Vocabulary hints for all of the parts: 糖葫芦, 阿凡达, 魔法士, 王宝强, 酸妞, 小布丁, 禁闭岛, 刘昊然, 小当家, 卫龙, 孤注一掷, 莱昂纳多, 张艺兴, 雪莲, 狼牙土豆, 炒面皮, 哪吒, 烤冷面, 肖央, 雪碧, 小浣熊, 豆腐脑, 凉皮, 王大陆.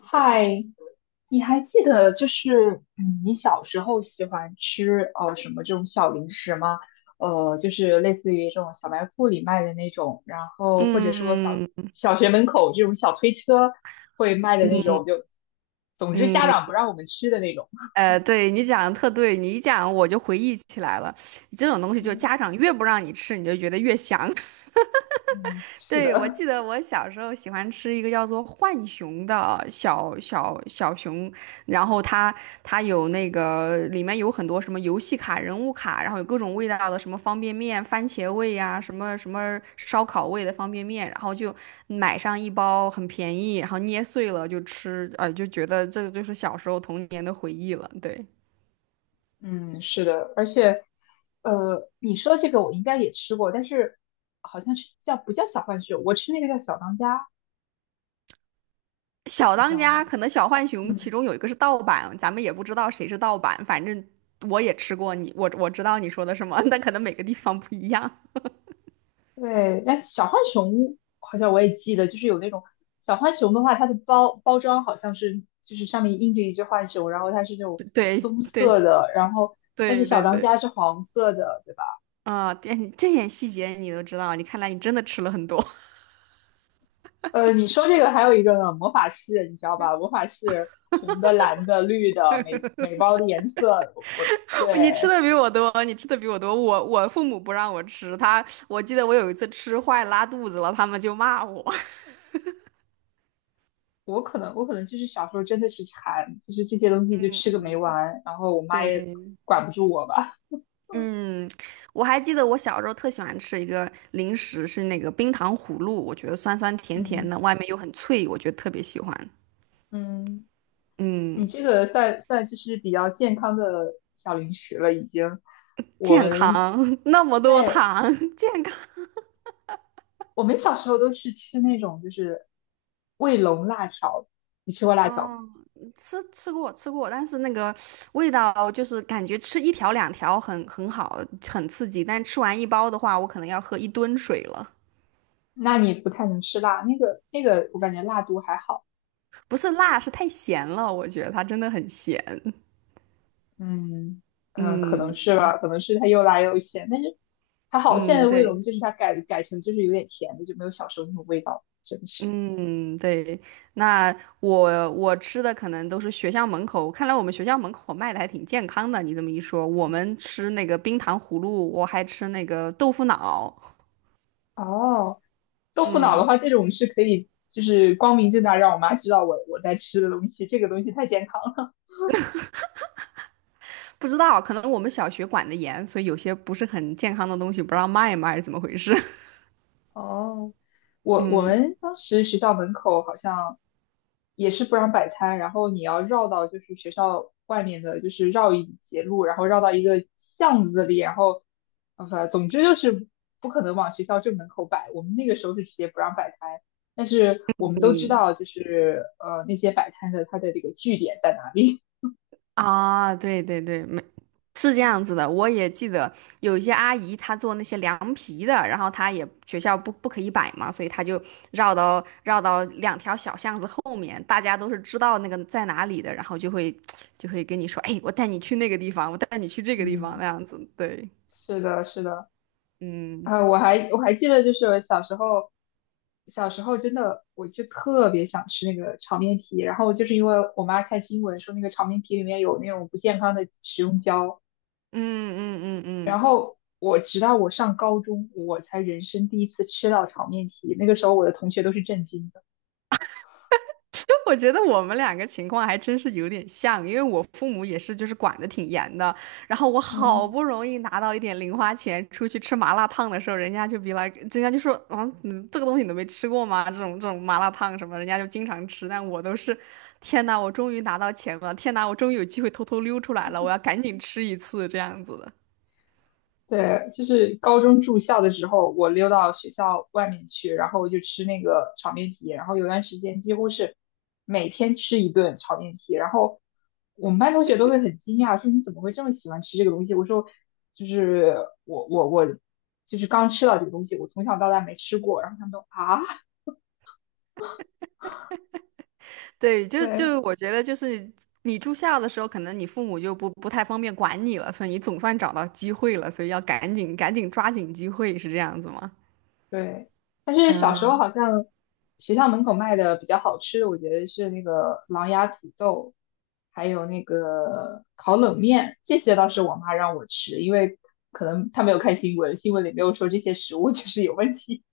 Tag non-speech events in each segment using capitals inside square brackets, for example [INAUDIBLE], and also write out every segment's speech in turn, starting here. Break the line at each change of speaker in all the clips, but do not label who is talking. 嗨，你还记得就是你小时候喜欢吃什么这种小零食吗？就是类似于这种小卖部里卖的那种，然后或者说小
嗯
小学门口这种小推车会卖的那种，就总之家
嗯，
长不让我们吃的那种。
对你讲的特对，你一讲我就回忆起来了。这种东西就
嗯
家长越不让你吃，你就觉得越香。[LAUGHS]
嗯，是的，
对，我记得我小时候喜欢吃一个叫做浣熊的小熊，然后它有那个里面有很多什么游戏卡、人物卡，然后有各种味道的什么方便面、番茄味呀、什么烧烤味的方便面，然后就买上一包，很便宜，然后捏碎了就吃，就觉得这就是小时候童年的回忆了。对，
嗯，是的，而且你说这个我应该也吃过，但是好像是叫不叫小浣熊，我吃那个叫小当家，
小
你知
当
道
家
吗？
可能小浣熊其
嗯。
中有一个是盗版，咱们也不知道谁是盗版，反正我也吃过你，我知道你说的什么，但可能每个地方不一样。
对，但小浣熊好像我也记得，就是有那种小浣熊的话，它的包装好像是就是上面印着一只浣熊，然后它是那
[LAUGHS]
种
对
棕色
对
的，然后但是
对
小
对
当
对。
家是黄色的，对吧？
啊，这点细节你都知道，你看来你真的吃了很多。
你说这个还有一个呢魔法士，你知道吧？魔法士红的、蓝的、绿的，每包的颜色，我，
[LAUGHS] 你吃
对，
的比我多，你吃的比我多。我父母不让我吃，他我记得我有一次吃坏拉肚子了，他们就骂我。
我可能就是小时候真的是馋，就是这些东西就吃个没完，然后我
[LAUGHS]
妈也
对。
管不住我吧，
嗯，我还记得我小时候特喜欢吃一个零食，是那个冰糖葫芦，我觉得酸酸甜甜
嗯。
的，外面又很脆，我觉得特别喜欢。
嗯。你
嗯，
这个算就是比较健康的小零食了，已经。我
健
们，
康，[LAUGHS] 那么多
对，
糖，[LAUGHS] 健康。
我们小时候都是吃那种就是卫龙辣条，你吃过辣条吗？
啊！吃过，但是那个味道就是感觉吃一条两条很好，很刺激，但吃完一包的话，我可能要喝一吨水了。
那你不太能吃辣，那个我感觉辣度还好，
不是辣，是太咸了，我觉得它真的很咸。
嗯嗯，可能
嗯
是吧，可能是它又辣又咸，但是还好现在
嗯，
的卫
对。
龙就是它改成就是有点甜的，就没有小时候那种味道，真的是。
嗯，对，那我我吃的可能都是学校门口，看来我们学校门口卖的还挺健康的。你这么一说，我们吃那个冰糖葫芦，我还吃那个豆腐脑。
哦，豆腐脑的
嗯，
话，这种是可以，就是光明正大让我妈知道我在吃的东西，这个东西太健康了。
不知道，可能我们小学管的严，所以有些不是很健康的东西不让卖嘛，还是怎么回事？[LAUGHS]
[LAUGHS] 哦，我我
嗯
们当时学校门口好像也是不让摆摊，然后你要绕到就是学校外面的，就是绕一节路，然后绕到一个巷子里，然后总之就是不可能往学校正门口摆。我们那个时候是直接不让摆摊，但是我们都知
嗯。
道就是那些摆摊的它的这个据点在哪里。
啊，对对对，没，是这样子的。我也记得有一些阿姨，她做那些凉皮的，然后她也学校不可以摆嘛，所以她就绕到两条小巷子后面，大家都是知道那个在哪里的，然后就会跟你说，哎，我带你去那个地方，我带你去这
[LAUGHS]
个地方，
嗯，
那样子。对，
是的，是的。
嗯
我还记得，就是我小时候真的，我就特别想吃那个炒面皮，然后就是因为我妈看新闻说那个炒面皮里面有那种不健康的食用胶，
嗯嗯嗯
然
嗯。
后我直到我上高中，我才人生第一次吃到炒面皮，那个时候我的同学都是震惊的。
就 [LAUGHS] 我觉得我们两个情况还真是有点像，因为我父母也是，就是管得挺严的。然后我好
嗯。
不容易拿到一点零花钱，出去吃麻辣烫的时候，人家就比来，人家就说，啊，你这个东西你都没吃过吗？这种这种麻辣烫什么，人家就经常吃。但我都是，天呐，我终于拿到钱了！天呐，我终于有机会偷偷溜出来了！我要赶紧吃一次这样子的。
对，就是高中住校的时候，我溜到学校外面去，然后我就吃那个炒面皮，然后有段时间几乎是每天吃一顿炒面皮，然后我们班同学都会很惊讶，说你怎么会这么喜欢吃这个东西？我说就是我就是刚吃到这个东西，我从小到大没吃过，然后他们都啊，
对，
[LAUGHS]
就
对，
就我觉得就是你住校的时候，可能你父母就不太方便管你了，所以你总算找到机会了，所以要赶紧抓紧机会，是这样子吗？
对，但是小时候
嗯，
好像学校门口卖的比较好吃的，我觉得是那个狼牙土豆，还有那个烤冷面，这些倒是我妈让我吃，因为可能她没有看新闻，新闻里没有说这些食物就是有问题。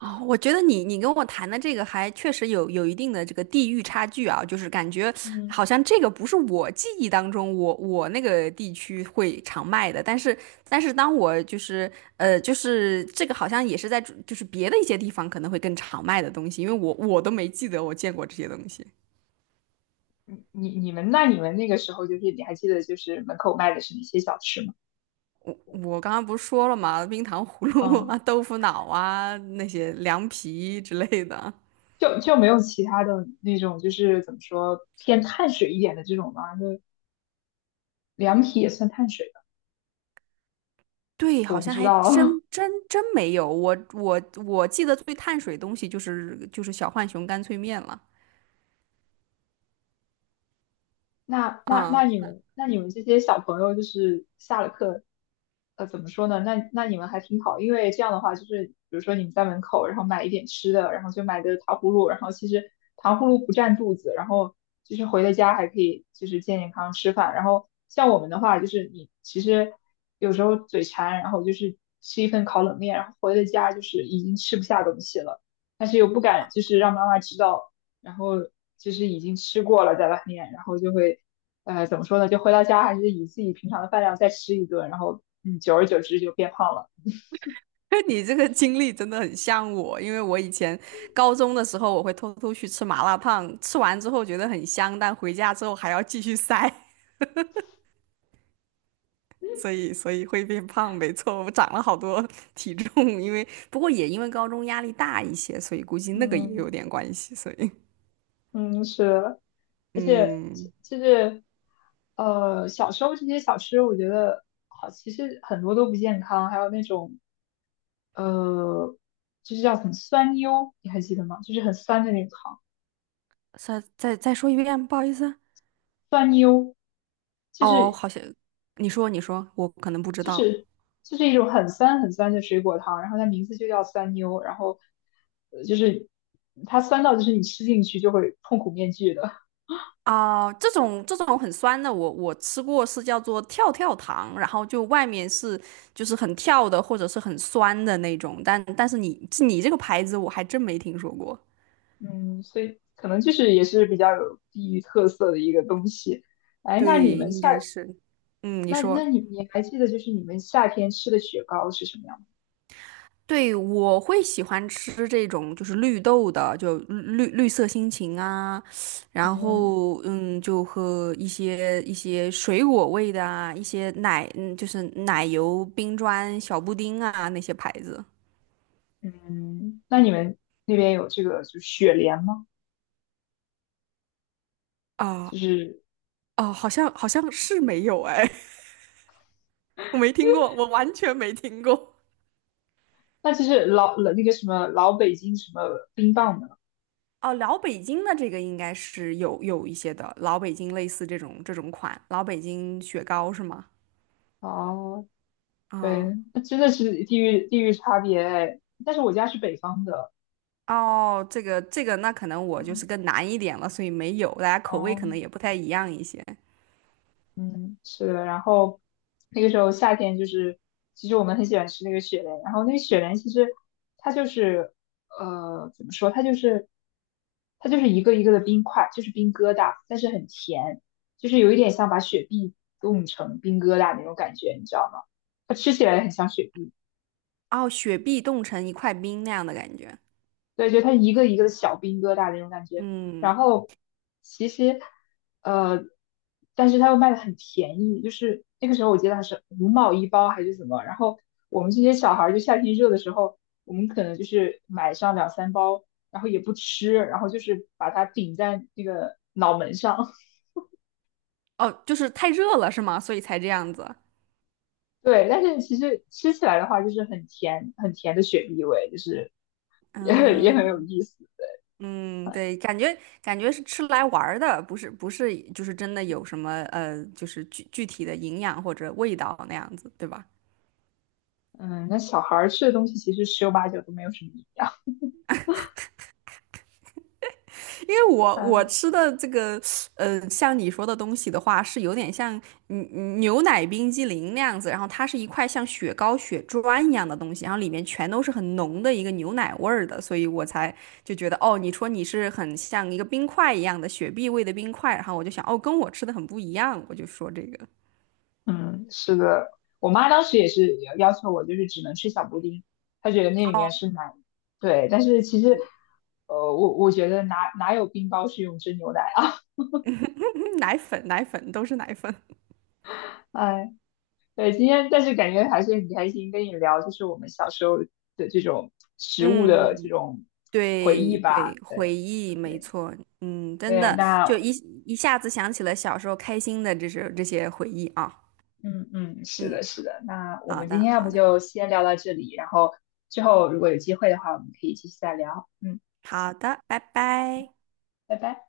哦，我觉得你你跟我谈的这个还确实有一定的这个地域差距啊，就是感觉
嗯，
好像这个不是我记忆当中我我那个地区会常卖的，但是但是当我就是就是这个好像也是在就是别的一些地方可能会更常卖的东西，因为我我都没记得我见过这些东西。
你们那个时候就是你还记得就是门口卖的是哪些小吃吗？
我刚刚不是说了嘛，冰糖葫芦
嗯，
啊、豆腐脑啊、那些凉皮之类的。
就没有其他的那种就是怎么说偏碳水一点的这种吗？就凉皮也算碳水吧？
对，
我
好
不
像
知
还
道。
真
[LAUGHS]
真真没有。我记得最碳水东西就是小浣熊干脆面了。
那那那
啊，
你们那你们这些小朋友就是下了课，怎么说呢？那你们还挺好，因为这样的话就是，比如说你们在门口，然后买一点吃的，然后就买个糖葫芦，然后其实糖葫芦不占肚子，然后就是回了家还可以就是健健康康吃饭。然后像我们的话，就是你其实有时候嘴馋，然后就是吃一份烤冷面，然后回了家就是已经吃不下东西了，但是又不敢就是让妈妈知道。然后就是已经吃过了在外面，然后就会，怎么说呢？就回到家还是以自己平常的饭量再吃一顿，然后久而久之就变胖了。
[LAUGHS] 你这个经历真的很像我，因为我以前高中的时候，我会偷偷去吃麻辣烫，吃完之后觉得很香，但回家之后还要继续塞。[LAUGHS] 所以会变胖，没错，我长了好多 [LAUGHS] 体重，因为不过也因为高中压力大一些，所以估计那个也
嗯
有点关系，所以
嗯，是的，而且
嗯，
就是小时候这些小吃，我觉得好，其实很多都不健康，还有那种呃，就是叫很酸妞，你还记得吗？就是很酸的那种糖，
再说一遍，不好意思。
酸妞，就
哦，
是
好像你说你说，我可能不知
就
道。
是一种很酸很酸的水果糖，然后它名字就叫酸妞，然后就是它酸到就是你吃进去就会痛苦面具的，
哦，这种这种很酸的，我我吃过是叫做跳跳糖，然后就外面是就是很跳的或者是很酸的那种，但但是你你这个牌子我还真没听说过。
嗯，所以可能就是也是比较有地域特色的一个东西。哎，那你
对，
们
应
夏
该是。嗯，你
那那
说。
你你还记得就是你们夏天吃的雪糕是什么样吗？
对，我会喜欢吃这种就是绿豆的，就绿绿色心情啊，然
嗯
后嗯，就和一些一些水果味的啊，一些奶，嗯，就是奶油冰砖小布丁啊那些牌子
嗯，那你们那边有这个就是雪莲吗？
啊。
就是
哦，好像好像是没有哎。[LAUGHS] 我没听过，我完全没听过。
那就是老那个什么老北京什么冰棒呢？
哦，老北京的这个应该是有有一些的，老北京类似这种这种款，老北京雪糕是吗？
哦，
啊。
对，那真的是地域差别哎。但是我家是北方的，
哦，这个这个，那可能我就是
嗯，
更难一点了，所以没有，大家口味可
哦，
能也不太一样一些。
嗯，是的。然后那个时候夏天就是，其实我们很喜欢吃那个雪莲。然后那个雪莲其实它就是，怎么说？它就是一个一个的冰块，就是冰疙瘩，但是很甜，就是有一点像把雪碧冻成冰疙瘩那种感觉，你知道吗？它吃起来很像雪碧。
哦，雪碧冻成一块冰那样的感觉。
对，就它一个一个的小冰疙瘩那种感觉。
嗯，
然后其实，呃，但是它又卖的很便宜，就是那个时候我记得还是5毛一包还是怎么。然后我们这些小孩儿就夏天热的时候，我们可能就是买上两三包，然后也不吃，然后就是把它顶在那个脑门上。[LAUGHS]
哦，就是太热了是吗？所以才这样子。
对，但是其实吃起来的话，就是很甜很甜的雪碧味，就是也 [LAUGHS] 也很有
嗯
意思。
嗯，对，感觉感觉是吃来玩儿的，不是不是，就是真的有什么就是具体的营养或者味道那样子，对吧？
嗯，那小孩儿吃的东西其实十有八九都没有什么营养。
因为我我
嗯。
吃的这个，像你说的东西的话，是有点像嗯嗯牛奶冰激凌那样子，然后它是一块像雪糕、雪砖一样的东西，然后里面全都是很浓的一个牛奶味儿的，所以我才就觉得，哦，你说你是很像一个冰块一样的雪碧味的冰块，然后我就想，哦，跟我吃的很不一样，我就说这个，
嗯，是的，我妈当时也是要求我，就是只能吃小布丁，她觉得那里
哦，
面是奶。对，但是其实，我觉得哪有冰雹是用真牛奶啊？
嗯奶粉，奶粉都是奶粉，
[LAUGHS] 哎，对，今天但是感觉还是很开心跟你聊，就是我们小时候的这种食物的这
嗯，
种回
对
忆吧。
对，回
对
忆没
对
错，嗯，真
对，
的
那
就一一下子想起了小时候开心的这是这些回忆啊，
嗯嗯，是
嗯，
的，是的，那我
好
们今
的
天要
好
不
的
就先聊到这里，然后之后如果有机会的话，我们可以继续再聊。嗯，
好的，拜拜。
拜拜。